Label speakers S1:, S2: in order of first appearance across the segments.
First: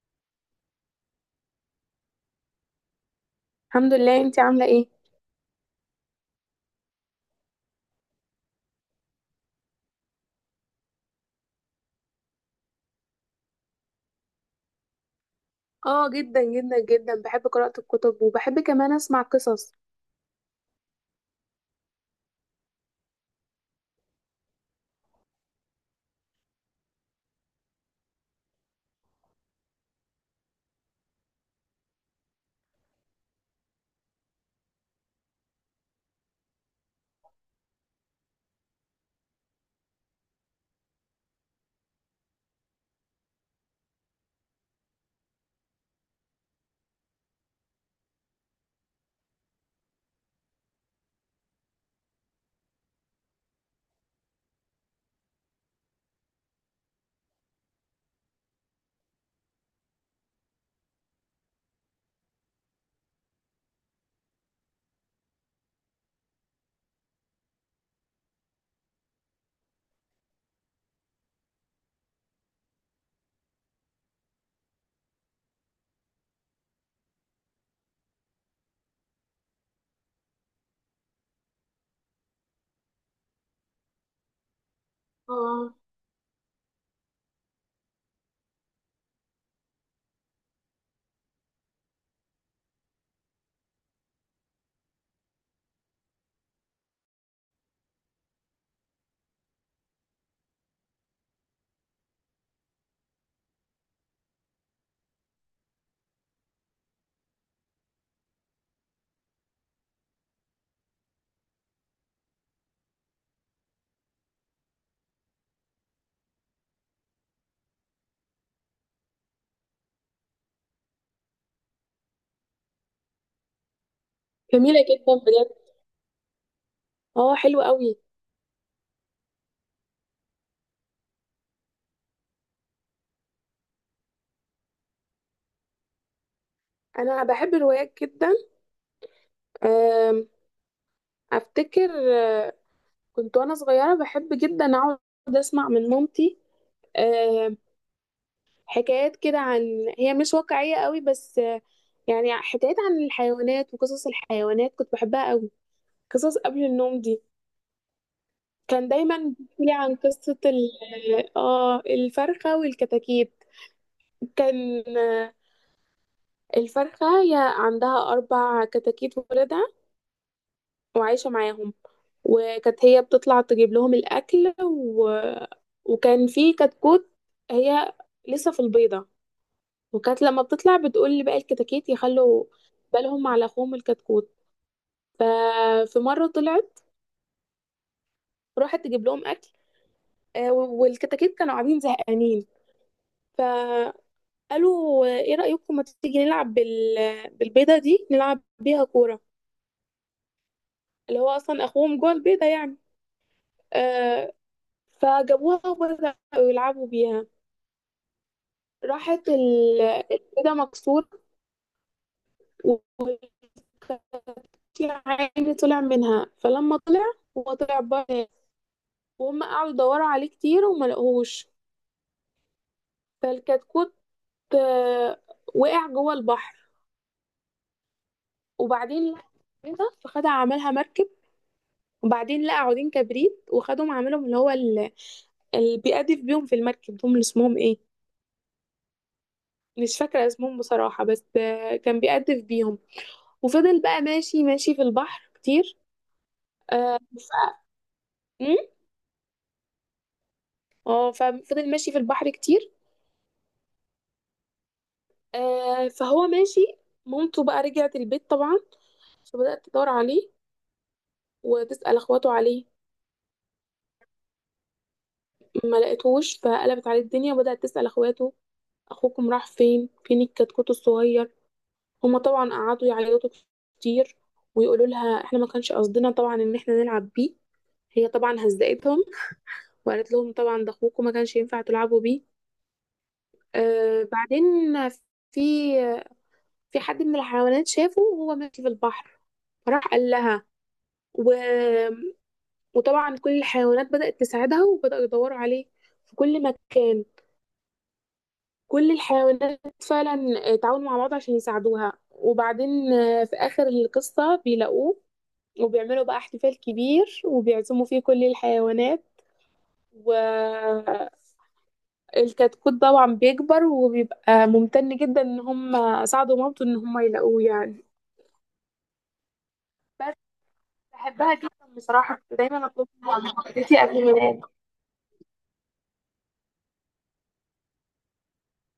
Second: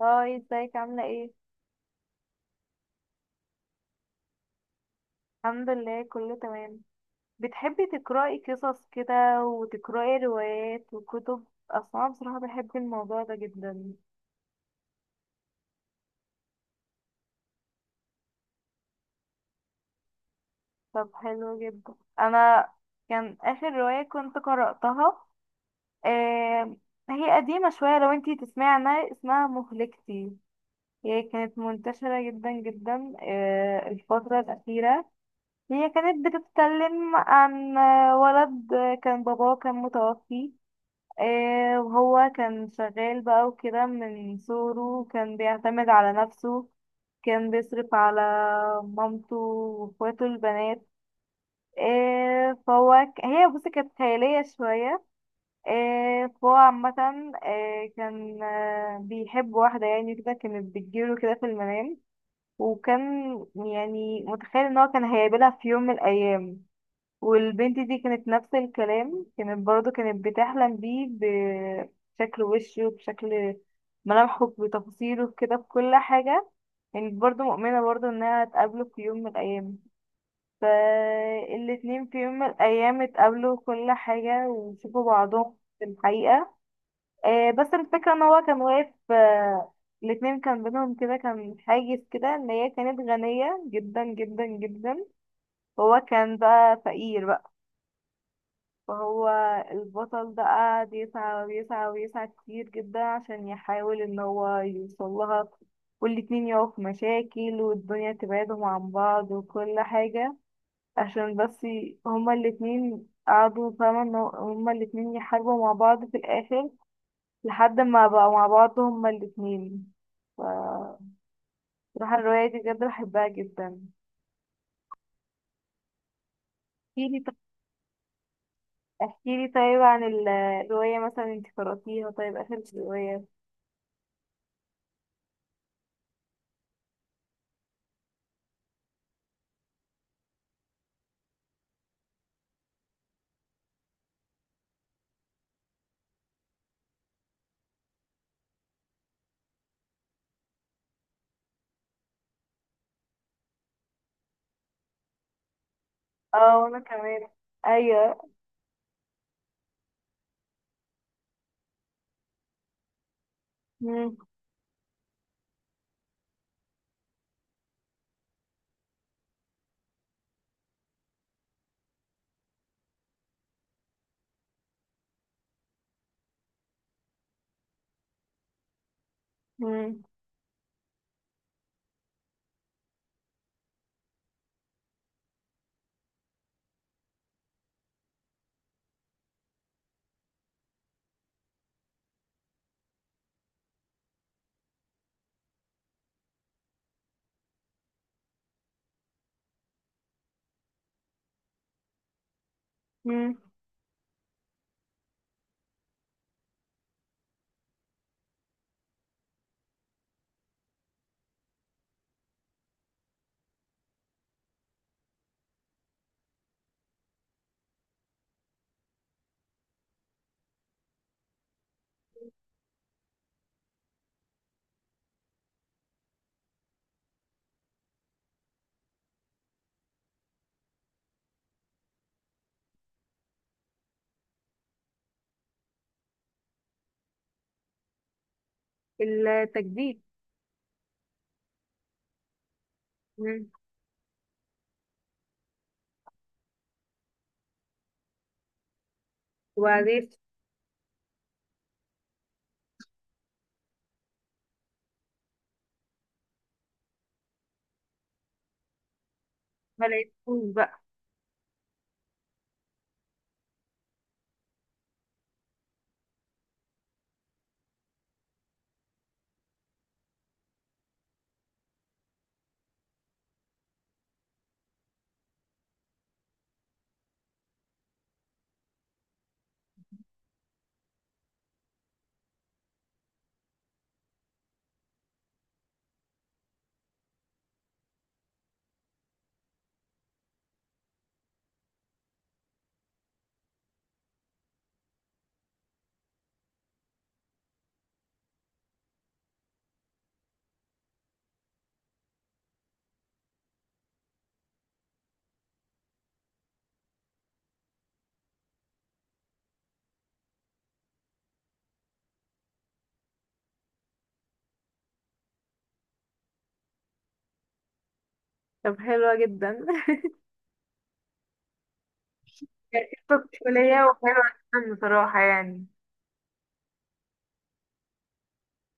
S1: هاي، ازيك؟ عاملة ايه؟
S2: الحمد لله، انتي عاملة ايه؟
S1: الحمد لله كله تمام. بتحبي تقرأي قصص كده وتقرأي روايات وكتب؟ اصلا بصراحة بحب الموضوع ده جدا.
S2: اه جدا جدا جدا بحب قراءة الكتب وبحب كمان اسمع قصص.
S1: طب حلو جدا. انا كان اخر رواية كنت قرأتها، آه هي قديمة شوية، لو انتي تسمعي عنها، اسمها مهلكتي. هي كانت منتشرة جدا جدا الفترة الأخيرة. هي كانت بتتكلم عن ولد كان باباه كان متوفي. وهو كان شغال بقى وكده، من صغره كان بيعتمد على نفسه. كان بيصرف على مامته واخواته البنات. هي بصي كانت خيالية شوية. فهو عامة، كان بيحب واحدة يعني كده، كانت بتجيله كده في المنام، وكان يعني متخيل ان هو كان هيقابلها في يوم من الأيام. والبنت دي كانت نفس الكلام، كانت برضو كانت بتحلم بيه، بشكل وشه، بشكل ملامحه، بتفاصيله كده بكل حاجة. كانت برضو مؤمنة برضو انها هتقابله في يوم من الأيام. فالاتنين في يوم من الأيام اتقابلوا كل حاجة وشوفوا بعضهم
S2: اه
S1: في الحقيقة. بس الفكرة ان هو كان واقف، الاتنين كان بينهم كده كان حاجز كده، ان هي كانت غنية جدا جدا جدا وهو كان بقى فقير بقى. فهو البطل ده قعد يسعى ويسعى ويسعى كتير جدا عشان يحاول ان هو يوصل لها، والاتنين يقعوا في مشاكل والدنيا تبعدهم عن بعض وكل حاجة، عشان بس هما الاتنين قعدوا فاهمة هما الاتنين يحاربوا مع بعض في الآخر، لحد ما بقوا مع بعض هما الاتنين. ف- بصراحة الرواية دي بجد بحبها جدا.
S2: جميلة جدا بجد.
S1: احكيلي
S2: اه
S1: طيب.
S2: حلوة قوي.
S1: احكيلي طيب عن الرواية، مثلا انت قرأتيها طيب آخر رواية؟
S2: انا بحب الروايات جدا. آم، افتكر كنت وانا صغيرة بحب جدا اقعد اسمع من مامتي. آم، حكايات كده عن، هي مش واقعية قوي بس، يعني حكايات عن الحيوانات وقصص الحيوانات كنت بحبها قوي، قصص
S1: اه،
S2: قبل
S1: وانا
S2: النوم دي.
S1: كمان. ايوه.
S2: كان دايما بيحكي لي عن قصة ال اه الفرخة والكتاكيت.
S1: مم.
S2: كان، الفرخة هي عندها أربع كتاكيت ولادها وعايشة معاهم، وكانت هي بتطلع تجيب لهم الأكل وكان في كتكوت هي لسه في البيضة،
S1: مم.
S2: وكانت لما بتطلع بتقول لباقي الكتاكيت يخلوا بالهم على أخوهم الكتكوت. ففي مرة طلعت راحت تجيب لهم أكل، والكتاكيت كانوا قاعدين زهقانين، قالوا ايه رأيكم ما تيجي نلعب بالبيضة دي، نلعب بيها كورة، اللي هو اصلا اخوهم جوه البيضة يعني.
S1: مم.
S2: آه فجابوها وبدأوا يلعبوا بيها، راحت البيضة مكسورة، وكان في عين طلع منها، فلما طلع هو طلع بره، وهم قعدوا يدوروا عليه كتير وما لقوهوش. فالكتكوت آه وقع جوه البحر، وبعدين لقى البيضة فخدها عملها مركب، وبعدين لقى عودين كبريت وخدهم عملهم اللي هو اللي بيقدف بيهم في المركب، دول اللي اسمهم ايه؟ مش
S1: التجديد.
S2: فاكرة اسمهم بصراحة، بس، كان بيقدف بيهم،
S1: مم.
S2: وفضل بقى ماشي ماشي في البحر كتير. آه، مم؟
S1: وبعدين؟
S2: اه ففضل ماشي في البحر كتير. فهو ماشي، مامته بقى رجعت البيت طبعا، فبدأت
S1: ما
S2: تدور عليه
S1: لقيتهوش بقى.
S2: وتسأل اخواته عليه، ما لقيتهوش فقلبت عليه الدنيا وبدأت تسأل اخواته اخوكم راح فين، فين الكتكوت الصغير. هما طبعا قعدوا يعيطوا كتير ويقولوا لها احنا ما كانش قصدنا طبعا ان احنا نلعب بيه. هي طبعا هزقتهم وقالت لهم طبعا ده اخوكم، ما كانش ينفع تلعبوا بيه. بعدين في، في حد من الحيوانات شافه وهو ماشي في البحر، فراح قال لها، و... وطبعا كل الحيوانات بدأت تساعدها وبدأوا يدوروا عليه في كل مكان. كل الحيوانات فعلا تعاونوا مع بعض عشان يساعدوها، وبعدين، في آخر القصة بيلاقوه، وبيعملوا بقى احتفال كبير وبيعزموا فيه كل الحيوانات، والكتكوت طبعا بيكبر وبيبقى ممتن جدا ان هم ساعدوا مامته ان هم يلاقوه يعني.
S1: طب حلوة جدا.
S2: بس بحبها جدا بصراحة، كنت دايما
S1: كانت
S2: اطلبها
S1: قصة
S2: من والدتي
S1: طفولية
S2: قبل ما
S1: وحلوة
S2: انام.
S1: جدا بصراحة يعني.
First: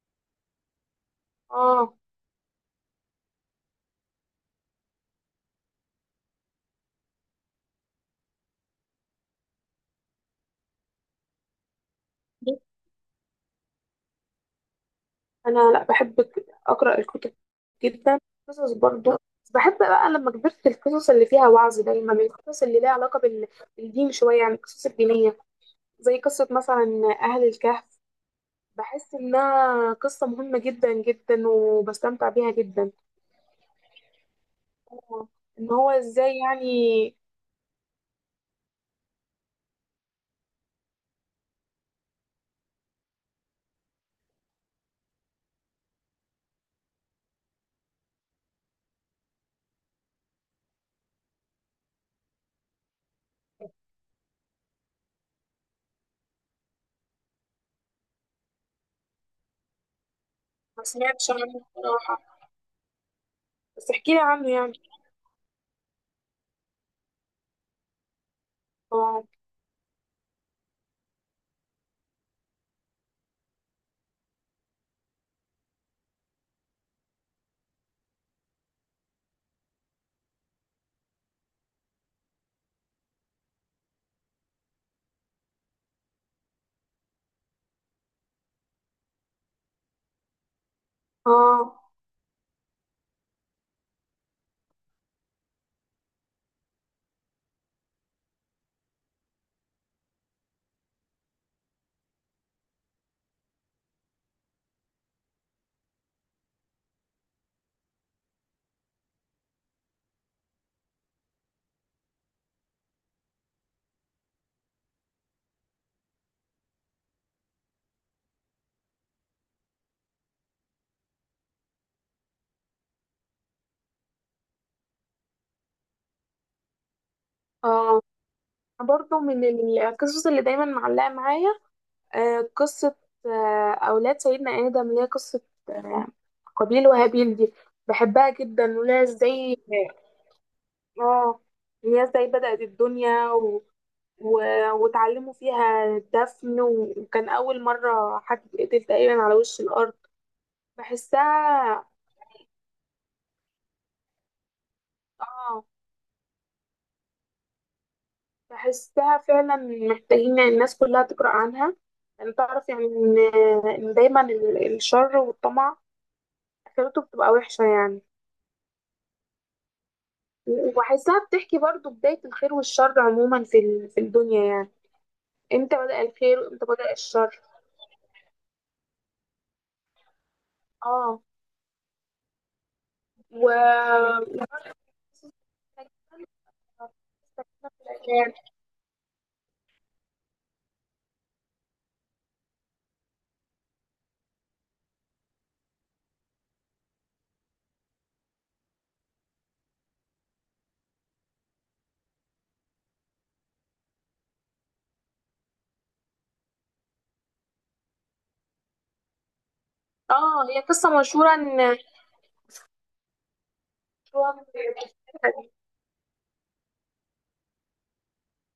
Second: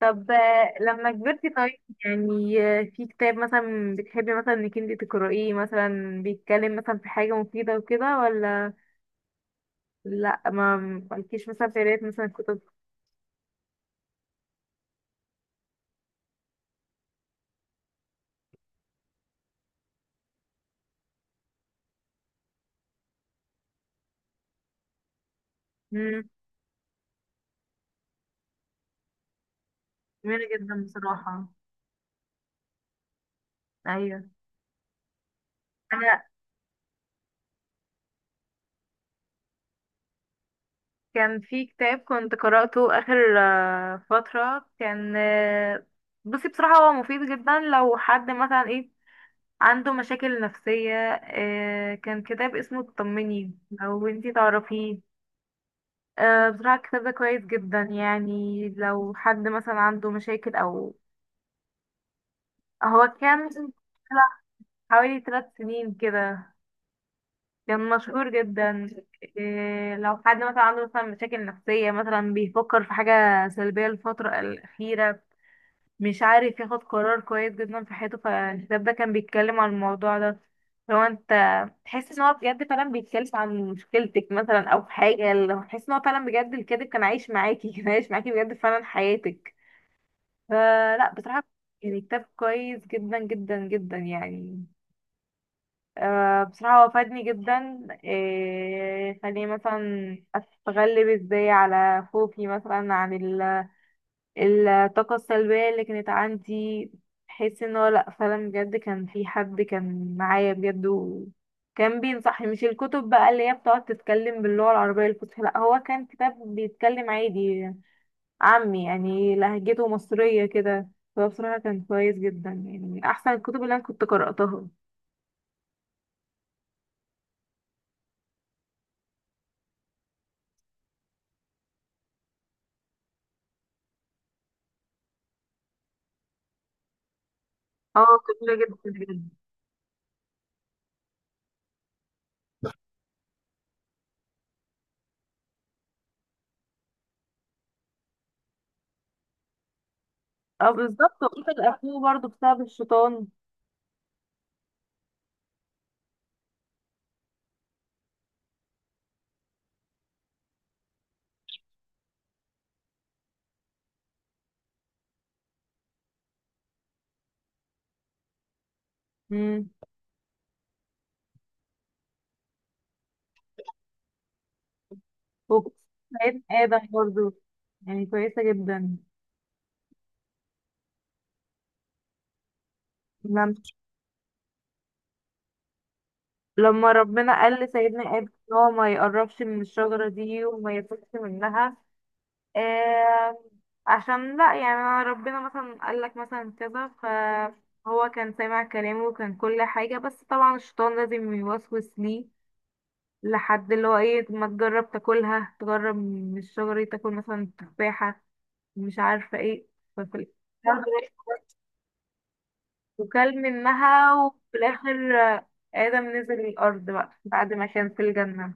S1: طب لما كبرتي طيب،
S2: اه
S1: يعني في كتاب مثلا بتحبي مثلا انك انتي تقرأيه، مثلا بيتكلم مثلا في حاجة مفيدة وكده، ولا لا، ما مالكيش مثلا في قراية مثلا كتب؟
S2: انا لا بحب اقرا الكتب جدا، قصص برضه، بس بحب بقى لما كبرت القصص اللي فيها وعظ، دايما القصص اللي ليها علاقة بالدين شوية، يعني القصص الدينية، زي
S1: مم.
S2: قصة مثلا أهل الكهف. بحس انها قصة
S1: جميلة
S2: مهمة
S1: جدا
S2: جدا
S1: بصراحة.
S2: جدا وبستمتع بيها جدا.
S1: ايوه.
S2: هو- ان هو
S1: انا
S2: ازاي يعني.
S1: كان في كتاب كنت قرأته آخر فترة، كان بصي بصراحة هو مفيد جدا لو حد مثلا ايه، عنده مشاكل نفسية. كان كتاب اسمه اطمني، لو انتي تعرفيه. بصراحة الكتاب ده كويس جدا يعني، لو حد مثلا عنده مشاكل
S2: ما
S1: او.
S2: سمعتش عنه بصراحة،
S1: هو كان
S2: بس احكيلي
S1: طلع
S2: عنه يعني.
S1: حوالي 3 سنين كده، كان مشهور جدا.
S2: اه.
S1: إيه، لو حد مثلا عنده مثلا مشاكل نفسية، مثلا بيفكر في حاجة سلبية الفترة الأخيرة، مش عارف ياخد قرار كويس جدا في حياته، فالكتاب ده كان بيتكلم عن الموضوع ده. لو انت تحس ان هو بجد فعلا بيتكلم عن مشكلتك مثلا او حاجة، لو تحس ان هو فعلا بجد الكاتب كان عايش معاكي، كان عايش معاكي بجد فعلا حياتك. فلا بصراحة
S2: اه.
S1: يعني كتاب كويس جدا جدا جدا يعني. بصراحة هو فادني جدا، خليني مثلا أتغلب ازاي على خوفي مثلا، عن الطاقة السلبية اللي كانت عندي. بحس ان هو لأ فعلا بجد كان في حد كان معايا بجد وكان بينصحني، مش الكتب بقى اللي هي بتقعد تتكلم باللغة العربية الفصحى، لأ هو كان كتاب بيتكلم عادي عامي، يعني لهجته مصرية كده. فهو بصراحة كان كويس جدا، يعني من أحسن الكتب اللي أنا كنت قرأتها.
S2: اه برضه من القصص اللي دايما معلقة معايا، قصة، أولاد سيدنا آدم اللي هي قصة، آه قابيل وهابيل دي،
S1: اه.
S2: بحبها
S1: جميلة جدا
S2: جدا وليها
S1: بجد.
S2: ازاي. اه إن هي ازاي بدأت الدنيا واتعلموا فيها دفن، وكان أول مرة حد يتقتل تقريبا على وش الأرض.
S1: اه بالظبط، وقتل
S2: بحسها،
S1: أخوه برضه بسبب الشيطان.
S2: اه بحسها فعلا محتاجين الناس كلها تقرأ عنها، يعني تعرف يعني إن، إن دايما الشر والطمع آخرته بتبقى وحشة يعني.
S1: مم.
S2: وبحسها بتحكي برضو بداية الخير والشر عموما في الدنيا يعني،
S1: وكنت،
S2: امتى بدأ الخير
S1: سيدنا
S2: وامتى
S1: آدم
S2: بدأ
S1: برضه
S2: الشر.
S1: يعني كويسة جدا.
S2: اه و
S1: لما ربنا قال لسيدنا آدم ان هو ما يقربش من الشجرة دي وما ياكلش منها، آه عشان لا، يعني ربنا مثلا قال لك مثلا كذا فهو كان سامع كلامه وكان كل حاجة، بس طبعا الشيطان لازم يوسوس ليه، لحد اللي هو ايه، ما تجرب تاكلها، تجرب من الشجرة دي، تاكل مثلا تفاحة، مش عارفة ايه. ففي
S2: اه هي قصة
S1: الآخر
S2: مشهورة ان،
S1: وكل منها، وفي
S2: اه
S1: الآخر آدم نزل الأرض بقى بعد ما كان في الجنة.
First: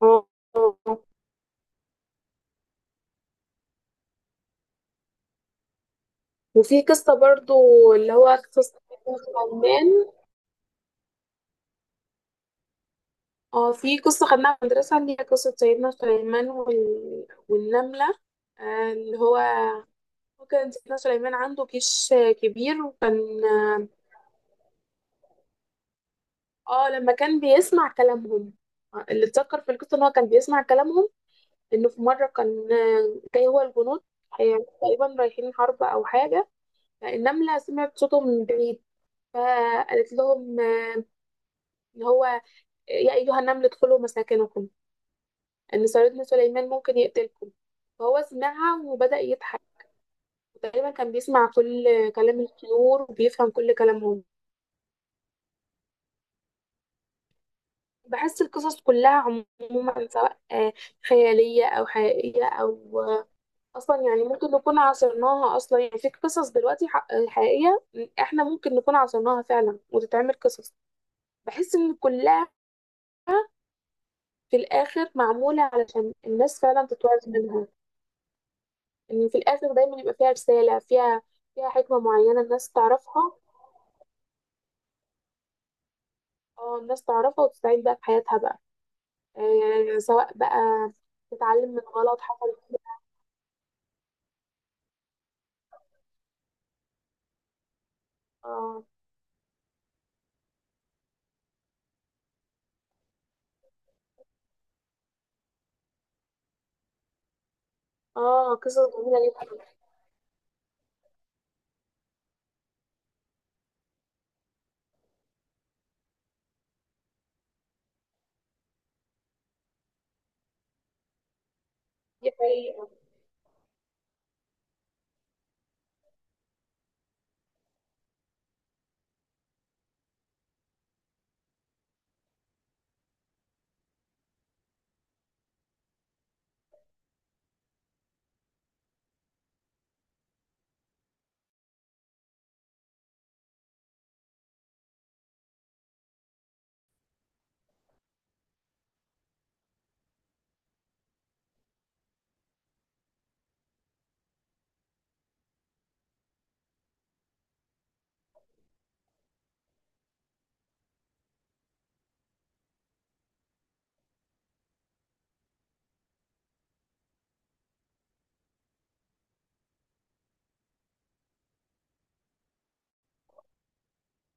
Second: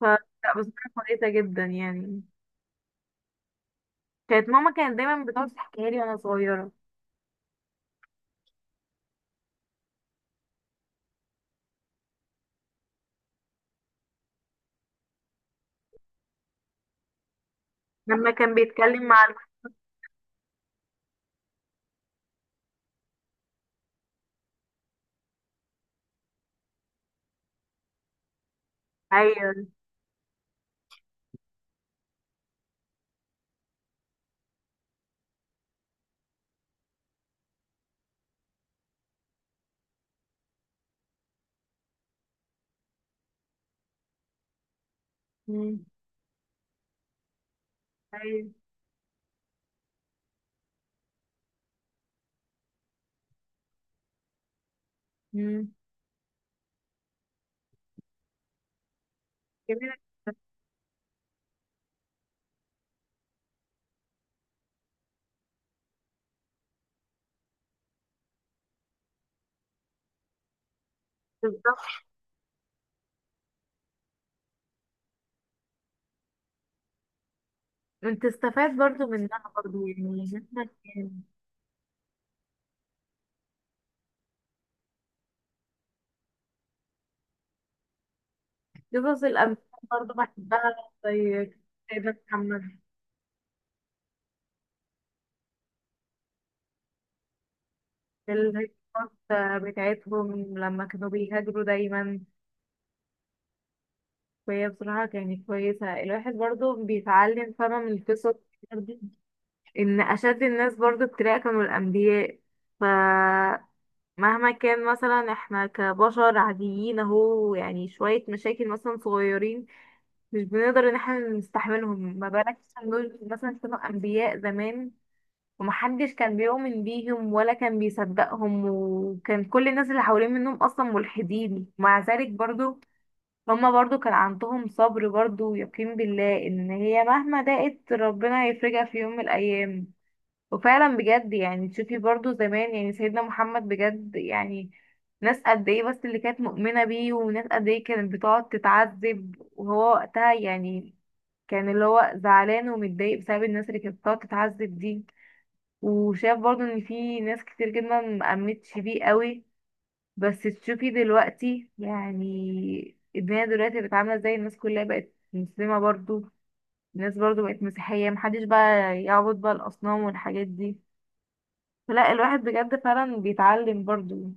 S1: ف
S2: آه.
S1: لا بصراحة كويسة جدا يعني. كانت ماما كانت دايما بتقعد تحكيها لي وانا صغيرة.
S2: وفي قصة برضو اللي هو قصة سيدنا سليمان. اه في قصة خدناها في المدرسة اللي هي قصة سيدنا سليمان والنملة.
S1: لما كان بيتكلم
S2: اللي
S1: مع
S2: هو، هو كان سيدنا سليمان عنده جيش، كبير، وكان اه، لما كان بيسمع كلامهم، اللي اتذكر
S1: المحايل.
S2: في القصة ان هو كان بيسمع كلامهم، انه في مرة كان، جاي هو الجنود، تقريبا رايحين حرب او حاجة، النملة سمعت صوتهم من بعيد، فقالت لهم، اللي هو، يا أيها النمل ادخلوا مساكنكم،
S1: مم.
S2: إن صيادين سليمان ممكن يقتلكم، فهو
S1: أيوة.
S2: سمعها وبدأ يضحك. تقريبا كان بيسمع كل كلام الطيور وبيفهم كل كلامهم.
S1: مم.
S2: بحس القصص كلها
S1: جميلة.
S2: عموما، سواء خيالية أو حقيقية أو، أصلا يعني ممكن نكون عاصرناها، أصلا يعني في قصص دلوقتي حقيقية إحنا ممكن نكون عاصرناها فعلا وتتعمل قصص، بحس
S1: بالظبط،
S2: إن كلها في الآخر معمولة علشان الناس فعلا تتوعظ منها.
S1: انت استفاد برضو
S2: ان في
S1: منها
S2: الاخر
S1: برضو
S2: دايما يبقى
S1: يعني
S2: فيها
S1: جدا
S2: رساله،
S1: يعني.
S2: فيها، فيها حكمه معينه الناس تعرفها. اه الناس تعرفها وتستعين بقى في حياتها بقى.
S1: قصص الأمثال برضو
S2: سواء بقى
S1: بحبها، زي
S2: تتعلم من
S1: سيدنا
S2: غلط حصل
S1: محمد،
S2: فيها. اه.
S1: القصص بتاعتهم لما كانوا بيهاجروا دايما. وهي بصراحة كانت كويسة، الواحد برضو بيتعلم فما من القصص،
S2: اه قصص جميله جدا.
S1: ان اشد الناس برضو ابتلاء كانوا الانبياء. فمهما كان مثلا احنا كبشر عاديين اهو يعني شوية مشاكل مثلا صغيرين مش بنقدر ان احنا نستحملهم، ما
S2: دي
S1: بالك
S2: حقيقه.
S1: مثلا دول مثلا كانوا انبياء زمان، ومحدش كان بيؤمن بيهم ولا كان بيصدقهم، وكان كل الناس اللي حوالين منهم اصلا ملحدين. مع ذلك برضو هما برضو كان عندهم صبر برضو ويقين بالله ان هي مهما ضاقت ربنا هيفرجها في يوم من الايام. وفعلا بجد يعني تشوفي برضو زمان يعني سيدنا محمد بجد يعني ناس قد ايه بس اللي كانت مؤمنة بيه، وناس قد ايه كانت بتقعد تتعذب، وهو وقتها يعني كان اللي هو زعلان ومتضايق بسبب الناس اللي كانت بتقعد تتعذب دي. وشاف برضو ان في ناس كتير جدا مأمنتش بيه قوي. بس تشوفي دلوقتي يعني الدنيا دلوقتي بقت عاملة ازاي، الناس كلها بقت مسلمة برضو، الناس برضو بقت مسيحية، محدش بقى يعبد بقى الأصنام والحاجات دي. لا الواحد بجد فعلا بيتعلم برضو.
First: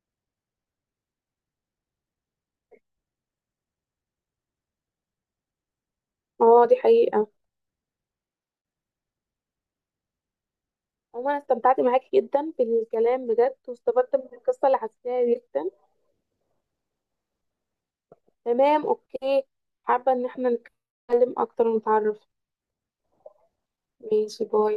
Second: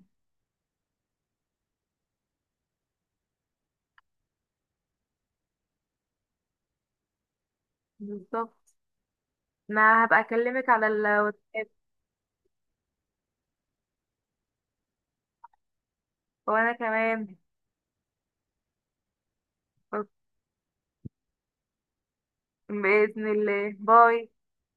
S2: اه دي حقيقه.
S1: بالظبط. انا هبقى اكلمك على
S2: عموما أنا
S1: الواتساب.
S2: استمتعت معاكي جدا بالكلام بجد، واستفدت من القصه اللي حكيتها جدا.
S1: وانا كمان.
S2: تمام اوكي، حابه
S1: أوك-
S2: ان احنا نتكلم اكتر ونتعرف.
S1: بإذن الله، باي.
S2: ماشي باي.